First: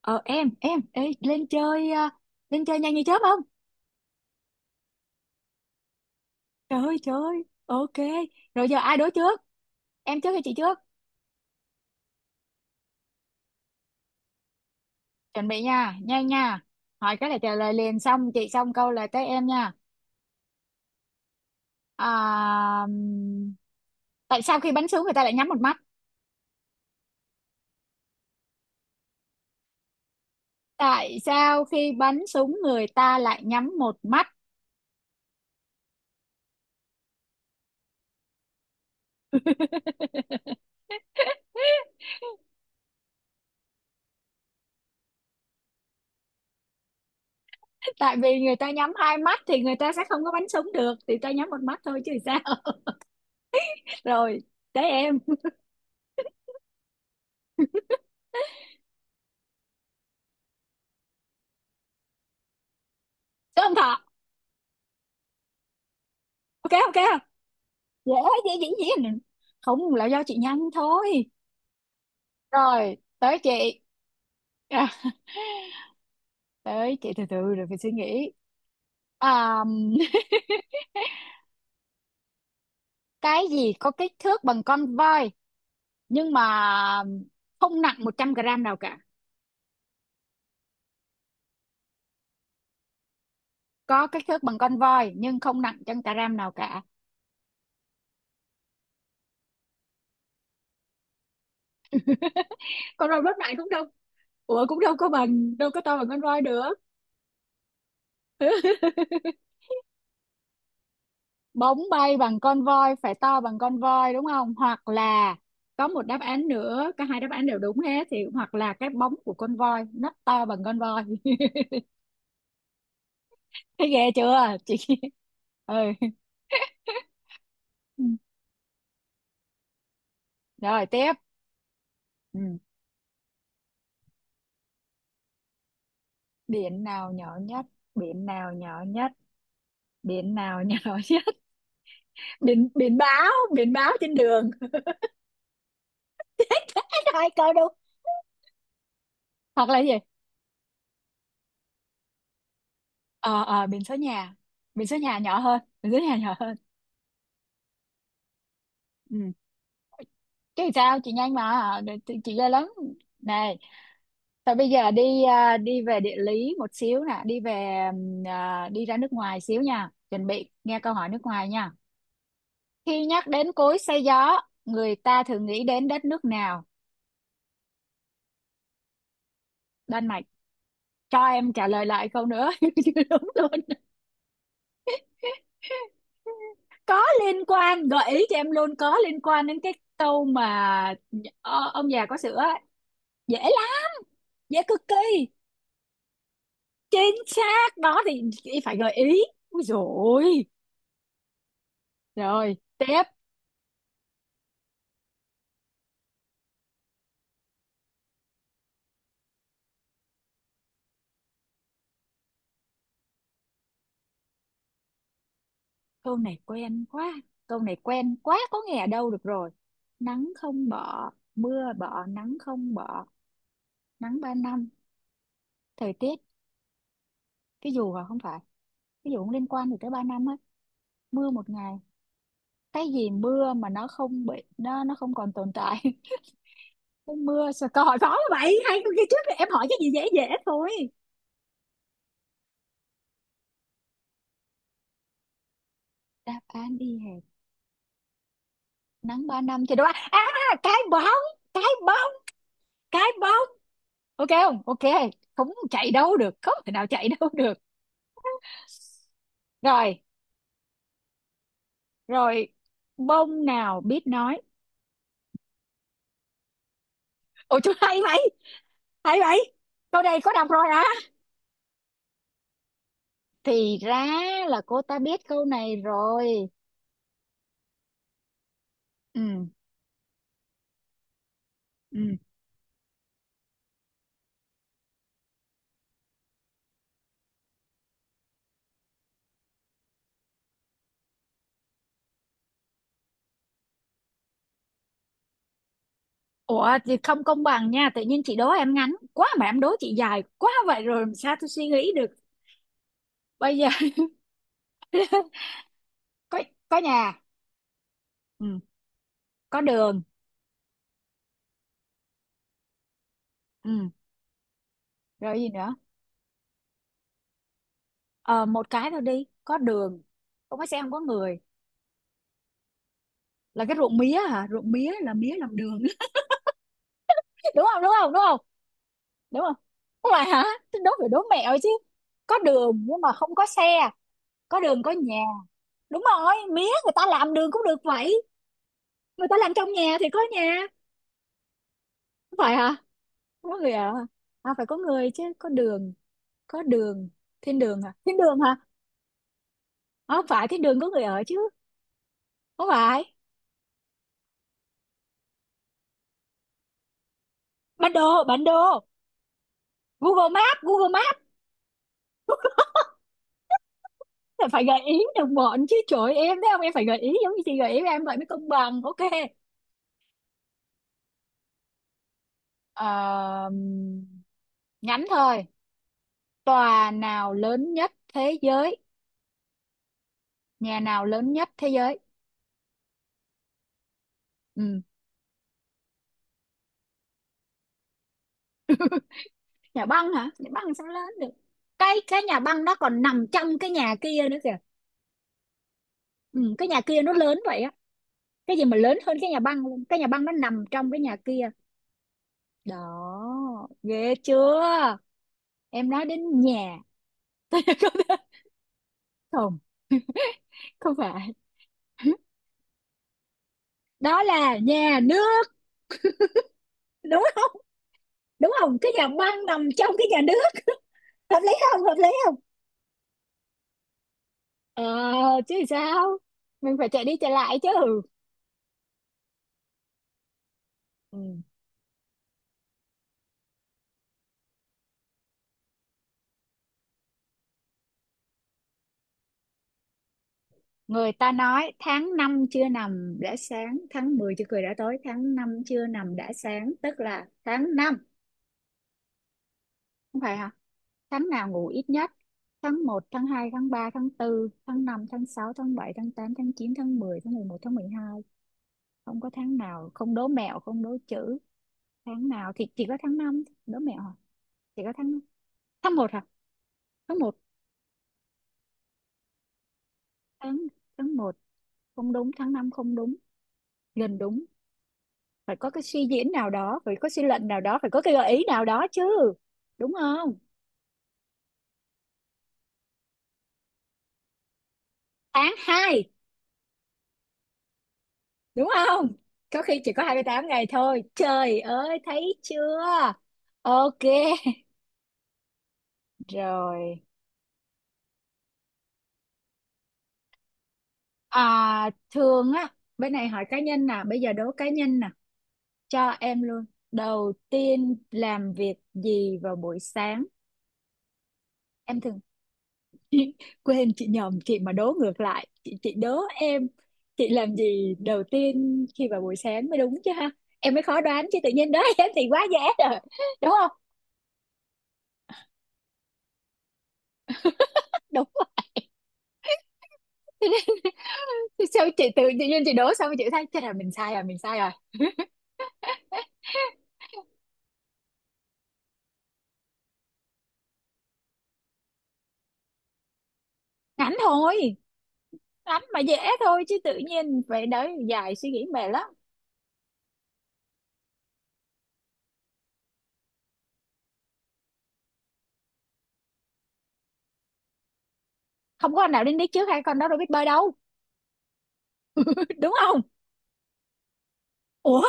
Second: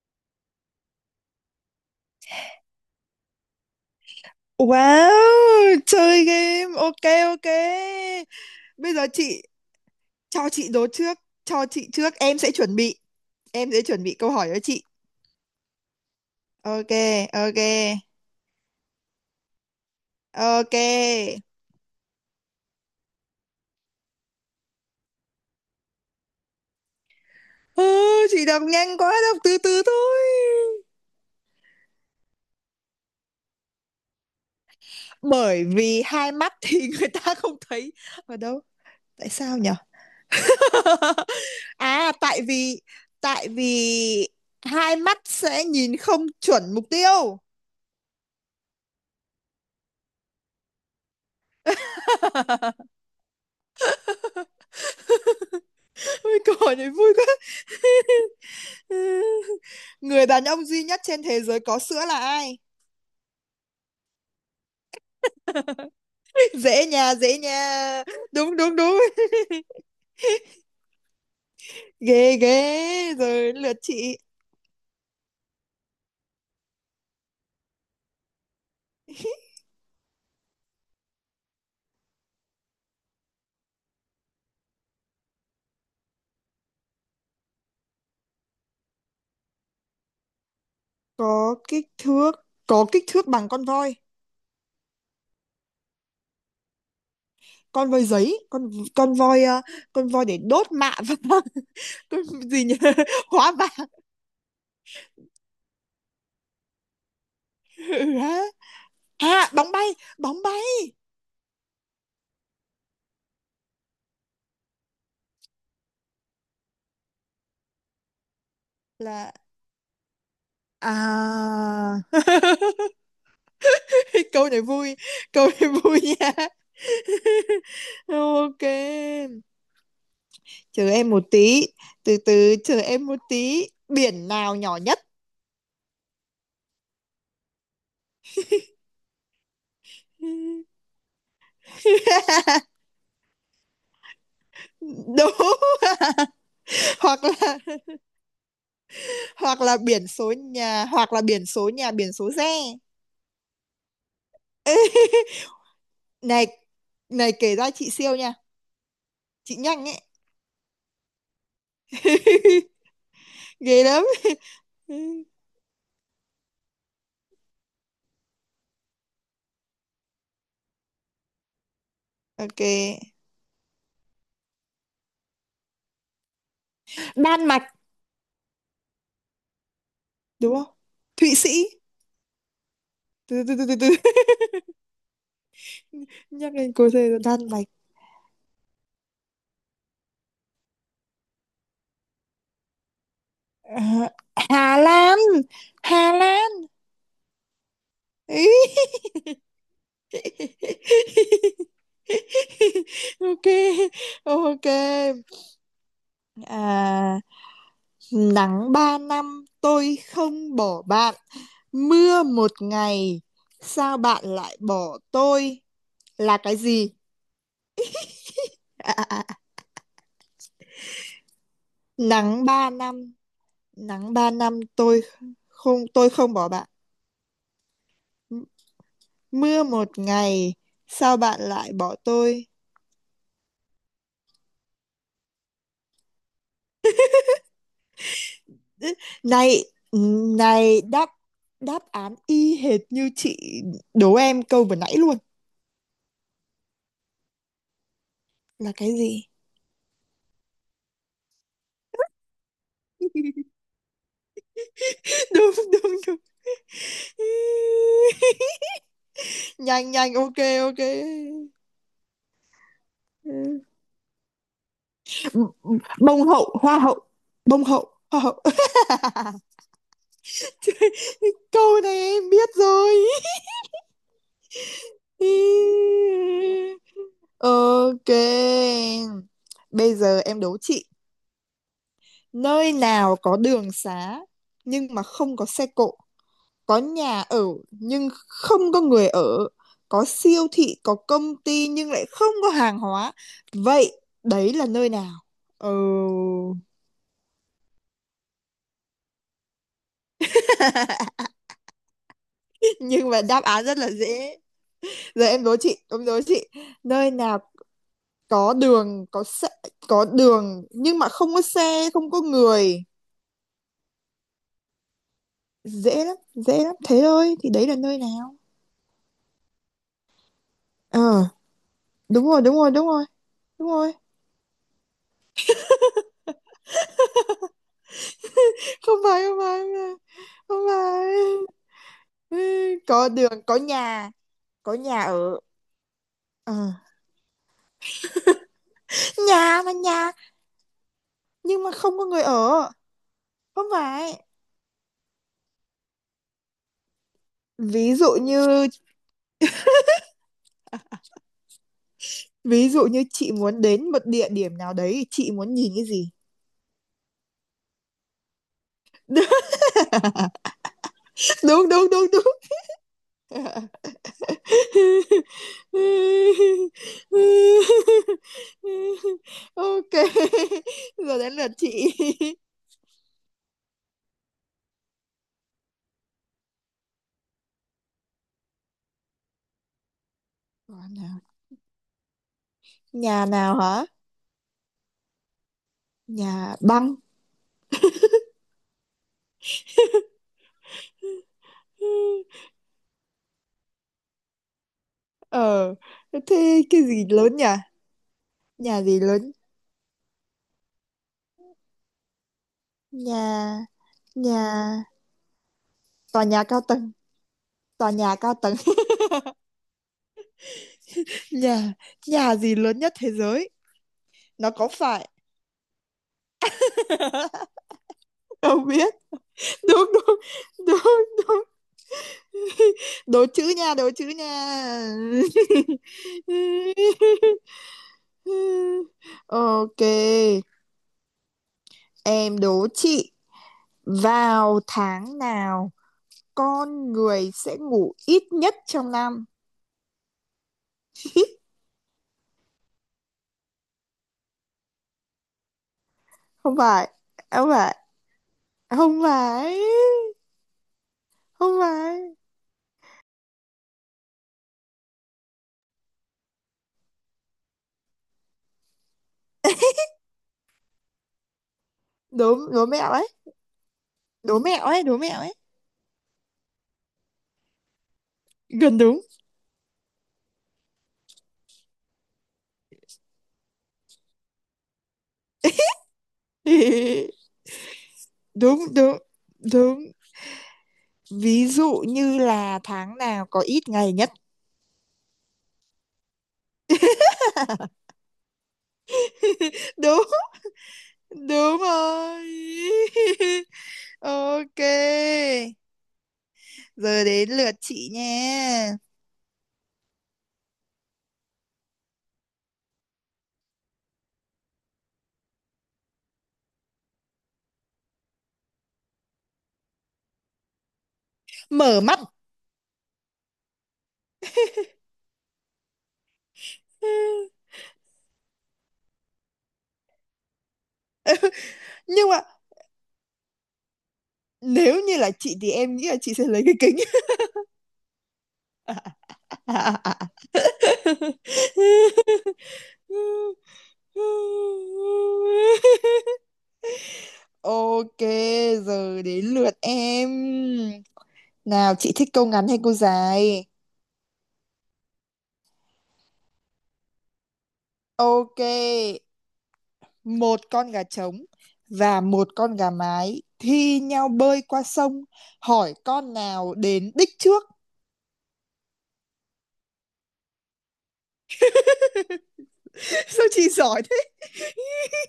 Ờ em ê, lên chơi à, lên chơi nhanh như chớp không? Wow, chơi game. Trời ơi Ok trời ơi, ok. ok. Rồi giờ Bây ai giờ đố trước? chị Em trước hay cho chị chị trước? đố trước, cho chị trước, em sẽ chuẩn bị câu hỏi cho chị. Chuẩn bị nha, nhanh nha, Ok, hỏi cái là trả ok. lời liền, xong chị xong câu là tới em nha. Ok. à, ừm, Tại sao khi bắn súng người ta lại nhắm một mắt? Ừ, chị đọc nhanh quá, đọc từ từ thôi. Tại sao khi bắn súng người ta lại nhắm một mắt? Bởi vì hai mắt thì người ta không thấy. Ở đâu? Tại sao nhở? À, tại vì hai mắt sẽ nhìn không chuẩn mục tiêu. Tại vì người ta nhắm hai mắt thì người ta sẽ không có bắn súng được, thì ta nhắm một mắt thôi chứ sao. Rồi, tới em. Ôi cỏ nhảy vui quá. Người đàn ông duy nhất trên thế giới có sữa là ai? Tới ông thọ. Ok Dễ ok, dễ nhà. dễ, Đúng, dễ dĩ đúng, đúng. nhiên, không là do chị nhanh thôi. Ghê, Rồi ghê. tới Rồi lượt chị. chị. à, Tới chị từ từ rồi phải suy nghĩ. à, cái gì có kích thước bằng con voi nhưng mà không nặng 100 g nào cả? Có có kích thước bằng con voi. Có kích thước bằng con voi nhưng không nặng trăm gram nào cả. Con voi giấy, con voi ờ, con voi để đốt mạ vàng. Con gì nhỉ? Con voi rất Hóa nặng cũng đâu, vàng. ủa cũng đâu có bằng, đâu có to bằng con voi được. Ừ, hả? À, bóng bay Bóng bay bằng con voi phải to bằng con voi đúng không, hoặc là có một đáp án nữa, cả hai đáp án đều đúng hết thì, hoặc là cái bóng là của con voi nó to bằng con voi. à. Thấy ghê Câu chưa này chị? Câu này Ừ. vui nha. Ừ. Ok, Rồi chờ em tiếp. một tí, từ Ừ. từ, chờ em một tí. Biển nào nhỏ nhất? Biển nào nhỏ nhất? Biển nào nhỏ nhất? Biển nào nhỏ nhất? biển Biển báo, biển báo trên đường. Đúng. Hoặc Hai câu là, đúng. hoặc Hoặc là là gì? biển số nhà, hoặc là biển số nhà, biển số xe. Ờ, biển số nhà, biển số nhà nhỏ hơn, biển số nhà nhỏ Này, hơn. này kể ra chị siêu nha, Ừ. chị nhanh ấy. Chứ sao, chị nhanh mà chị ghê lắm này. Ghê lắm. Thôi bây giờ đi à, đi về địa lý một xíu nè, đi về đi ra nước ngoài xíu nha, chuẩn bị nghe câu hỏi nước ngoài nha. Ok, Khi nhắc đến cối xay gió người ta thường nghĩ đến đất nước nào? Đan Mạch. Đan Mạch. Đúng không? Cho Thụy Sĩ, em trả lời lại câu nữa. Chứ đúng từ từ luôn. từ từ từ. Nhắc lên cô Có rồi, Đan liên Mạch. quan, gợi ý cho em luôn, có liên quan đến cái câu mà ông già có sữa ấy. Dễ Ờ, lắm, dễ Hà cực kỳ. Lan. Hà Lan. Chính xác đó, thì Ý. chị phải gợi ý. Ui rồi. Rồi tiếp. Ok, ok, à, nắng ba năm tôi không bỏ bạn, mưa một ngày sao bạn lại bỏ tôi, Câu là này cái quen gì? quá, câu này quen quá, có nghe ở À, đâu à, được à. rồi. Nắng không bỏ, mưa bỏ, nắng Nắng ba không bỏ. năm nắng Nắng ba ba năm năm tôi Thời tiết. không bỏ bạn, Cái dù hả? Không phải, cái dù cũng liên mưa quan gì tới một 3 năm á. ngày sao Mưa bạn một lại ngày. bỏ tôi. Cái gì mưa mà nó không bị, nó không còn tồn tại. Cái mưa sao câu hỏi khó vậy, hai câu kia trước em Này, hỏi cái gì ừ, dễ dễ thôi. này đáp, đáp án y hệt như chị, đố em câu vừa nãy luôn Đáp án y hệt. là cái gì. Nắng ba năm thì đúng, cái bóng, cái bóng, cái bóp. Ok không, ok không Đúng, chạy đúng, đúng. đâu được, không thể nào chạy đâu được. Nhanh, Rồi. nhanh. Ok, ok. Rồi. Bông Ừ. nào biết nói? Bông hậu, hoa hậu. Ôi Bông chú hậu, hay hoa vậy, hậu. hay vậy. Câu này có đọc rồi hả? Câu này em biết rồi. Thì ra là cô ta biết câu này rồi. Ok, Ừ. bây giờ em đố chị. Ừ. Nơi nào có đường xá nhưng mà không có xe cộ, có nhà ở nhưng không có người ở, có siêu thị, có công ty nhưng lại không có hàng hóa. Vậy đấy là nơi nào? Ừ. Ủa thì không công bằng nha, tự nhiên chị đố em ngắn quá mà em đố chị dài quá, vậy rồi làm sao tôi suy nghĩ được. Nhưng mà đáp Bây án giờ. rất là dễ. Giờ em đố chị, em đố có chị. có Nơi nhà. nào có Ừ, đường, có xe, có đường. có đường nhưng mà không có xe, không có người. Ừ, rồi gì nữa? Dễ lắm, dễ lắm. Thế thôi thì đấy là nơi nào? Ờ Một cái thôi đi, có đường, không có xe, không có Ờ, người. đúng rồi, đúng rồi, đúng rồi. Là Đúng cái rồi. ruộng mía hả? Ruộng mía là mía làm đường. Đúng không, đúng không, đúng không? Không phải, không Đúng không? phải, không Không phải hả? phải, không Thế đố phải đố mẹo phải. chứ. Ừ, Có đường nhưng có mà đường, không có có xe, nhà, có có đường có nhà nhà. ở. Đúng rồi, Ờ, mía người ta làm đường cũng được vậy, người ta làm nhà trong nhà thì nhà có nhà. nhưng mà không có người Không phải ở. hả? Không có Không người à? phải. À, phải có người chứ. Có đường, có đường, thiên đường hả, Ví dụ thiên đường hả? như, Không phải, thiên đường có người ở chứ. Không ví dụ phải, như chị muốn đến một địa điểm nào đấy, chị muốn nhìn cái gì? bản đồ, bản đồ, Google Maps, Google Maps. Đúng, đúng, đúng, đúng. Là phải gợi ý được bọn chứ, trời ơi, em thấy không, em phải gợi ý giống như chị Đúng. gợi ý em vậy mới công bằng. Ok. Ok, giờ đến lượt chị. Ờ, ngắn thôi. Tòa nào lớn nhất thế giới? Nhà Còn nào nào? lớn nhất thế giới? Nhà nào hả? Ừ. Nhà băng. Nhà băng hả? Nhà băng sao lớn được, cái nhà băng nó còn nằm trong cái nhà kia nữa kìa. Ờ, Ừ. thế Cái nhà cái kia gì nó lớn lớn nhỉ? vậy á, cái gì mà Nhà lớn gì hơn cái lớn? nhà băng luôn, cái nhà băng nó nằm trong cái nhà kia. Nhà, Đó. Ghê nhà, chưa. Em nói tòa đến nhà cao nhà. tầng, tòa nhà cao tầng. Không, không phải. Nhà, nhà gì lớn nhất thế giới? Đó Nó là có nhà phải? nước. Đúng không, đúng Không không, cái biết. nhà băng nằm Đúng, trong cái đúng, nhà nước. đúng, Hợp đúng. lý không, hợp lý không? Đố chữ nha, đố chữ Ờ nha. chứ sao. Mình phải chạy đi chạy lại chứ. Ok, Ừ. em đố chị. Vào tháng nào con người sẽ ngủ ít nhất trong năm? Người ta nói tháng 5 chưa nằm đã sáng, tháng 10 chưa cười đã tối. Tháng 5 chưa nằm đã Không sáng, phải, tức là không tháng phải, năm. không phải, Không phải hả? Tháng nào không ngủ ít nhất? phải. Tháng một, tháng hai, tháng ba, tháng tư, tháng năm, tháng sáu, tháng bảy, tháng tám, tháng chín, tháng mười, tháng mười một, tháng mười hai. Không có tháng nào, không đố mẹo, không đố chữ. Tháng Đố, nào thì đố chỉ mẹo có ấy, tháng năm, đố mẹo hả? đố mẹo Chỉ ấy, có đố mẹo tháng, ấy. tháng một hả? Tháng một, Gần đúng. tháng, tháng một. Không đúng, tháng 5 không đúng. Gần đúng, phải có cái suy diễn nào đó, phải có suy luận nào đó, phải có cái gợi ý Đúng, nào đó đúng, chứ. đúng. Đúng không? Ví dụ như là tháng nào có ít ngày nhất. Tháng hai, đúng không? Có khi chỉ có Đúng, 28 ngày thôi, trời đúng ơi, rồi. thấy chưa. Ok. Ok, Rồi. giờ đến lượt chị nha. Thường á, bên này hỏi cá nhân nè, bây giờ đố cá nhân nè, cho em luôn. Đầu tiên làm việc gì vào buổi sáng? Mở mắt. Em thường. Quên, chị nhầm, chị mà đố ngược lại, chị đố em. Chị làm gì đầu tiên khi vào buổi sáng mới đúng chứ ha. Em mới khó đoán chứ tự nhiên đố Nhưng em mà thì quá dễ. Rồi, đúng không? nếu như là chị thì em nghĩ là chị sẽ lấy cái kính. Đúng. Thế nên sao chị tự, tự nhiên chị đố xong chị thấy chắc là mình sai rồi, mình sai rồi. Ok, giờ đến lượt em. Nào, chị thích câu ngắn hay câu dài? Ngắn thôi, ngắn mà dễ thôi chứ, tự nhiên vậy đấy, dài Ok, suy nghĩ mệt lắm. một con gà trống và một con gà mái thi nhau bơi qua sông, hỏi con nào đến đích trước. Không có anh nào đến đích trước, hai con đó đâu biết bơi đâu. Đúng không? Sao chị giỏi thế? Ủa,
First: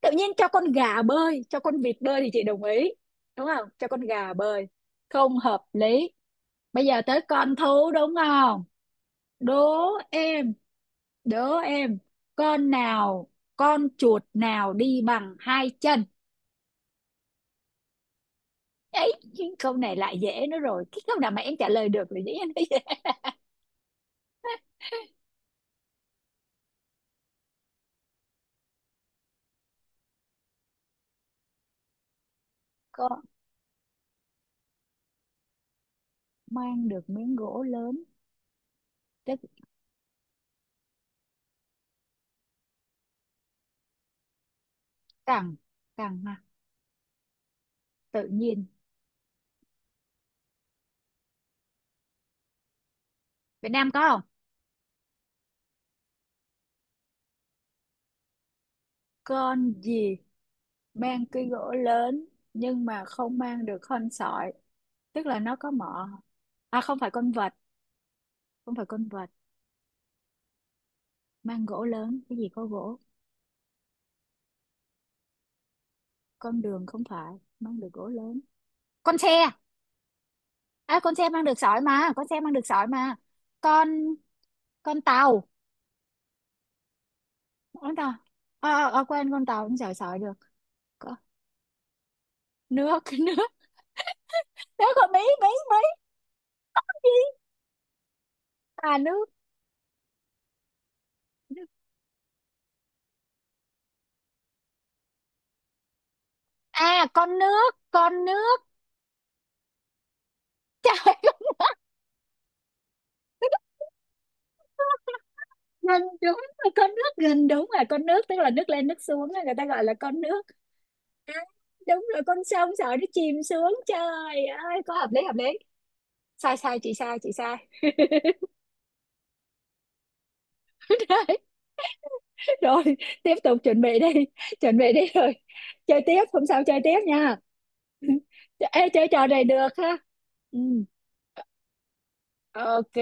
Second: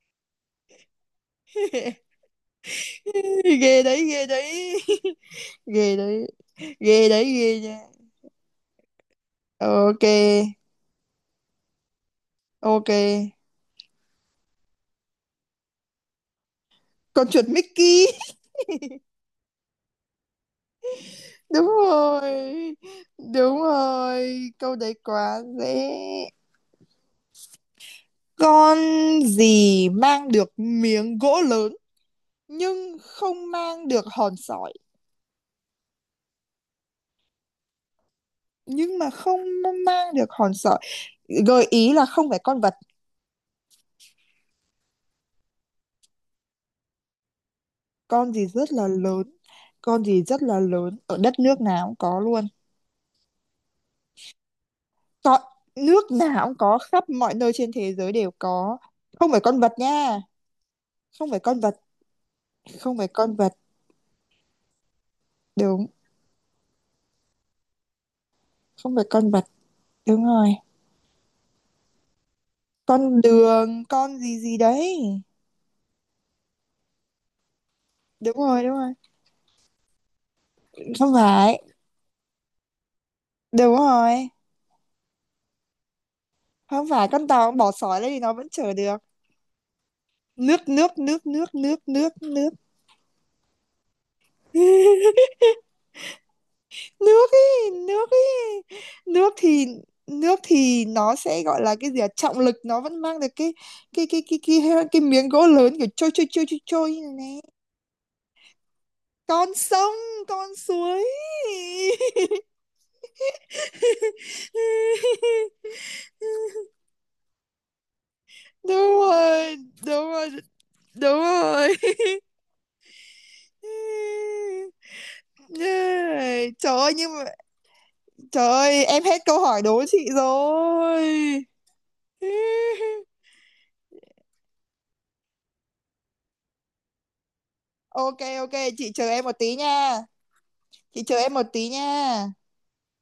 tự nhiên cho con gà bơi, cho con vịt bơi thì chị đồng ý, đúng không? Ghê Cho con đấy, ghê gà bơi, đấy. không hợp Ghê lý. đấy, Bây giờ ghê tới đấy, con ghê nha. thú đúng không? Đố Ok, em, đố em, con ok. nào, con chuột nào đi bằng hai chân? Con chuột Mickey. Ấy, câu này lại dễ nữa rồi. Cái câu nào mà em trả Đúng lời được là rồi, dĩ nhiên dễ. đúng rồi, câu đấy quá dễ. Con gì mang được miếng gỗ lớn nhưng Có, không mang được hòn sỏi, mang được miếng gỗ lớn, nhưng mà tức không mang được hòn sỏi? Gợi ý là không phải con vật. cẳng, cẳng, tự Con gì nhiên. rất là lớn, con gì rất là lớn ở đất nước nào cũng có luôn. Việt Nam có không? Có, nước nào cũng có, khắp mọi nơi trên thế giới đều có, không phải con Con vật gì nha. mang Không phải cái con gỗ vật, lớn nhưng không mà phải con không vật. mang được con sỏi, tức là nó có Đúng. mỏ. À, không phải con vật, không phải Không phải con vật. con vật, đúng rồi. Mang gỗ lớn, cái gì có gỗ? Con đường, con gì gì đấy. Con đường, không phải. Mang được gỗ Đúng lớn, rồi, đúng rồi. con xe, Không con xe mang được phải. sỏi mà, con xe mang được sỏi mà. Đúng con rồi. con tàu, Không phải con tàu, bỏ con sỏi lên tàu. thì nó vẫn chở được. Quên, con tàu không sỏi sỏi được. Nước, nước, Có, nước, nước, nước, nước, nước. nước, nước, nước của mỹ, mỹ mỹ. Nước ý, nước ý. Nước. nước thì nước thì nó sẽ gọi là cái gì à? Trọng lực nó vẫn mang được cái miếng gỗ lớn kiểu trôi trôi trôi trôi trôi như À, này con nè. nước, con nước. Con sông, con suối. Trời. Nên đúng là con nước, gần đúng là con nước, tức là nước lên nước Đúng xuống á, người rồi, ta gọi là đúng con rồi, nước. đúng rồi. Đúng rồi, con sông sợ nó chìm xuống trời ơi, có hợp lý, hợp lý. Yeah. Sai Trời sai, chị ơi nhưng sai, mà chị sai. trời ơi em hết câu hỏi đố chị rồi. Đấy. Rồi tiếp tục, chuẩn bị đi, chuẩn bị đi rồi, chơi tiếp, hôm sau chơi tiếp nha. Ok, ok, chị Ê, chơi chờ em trò một này tí được ha. nha. Ừ. Chị chờ em một tí nha. Ok,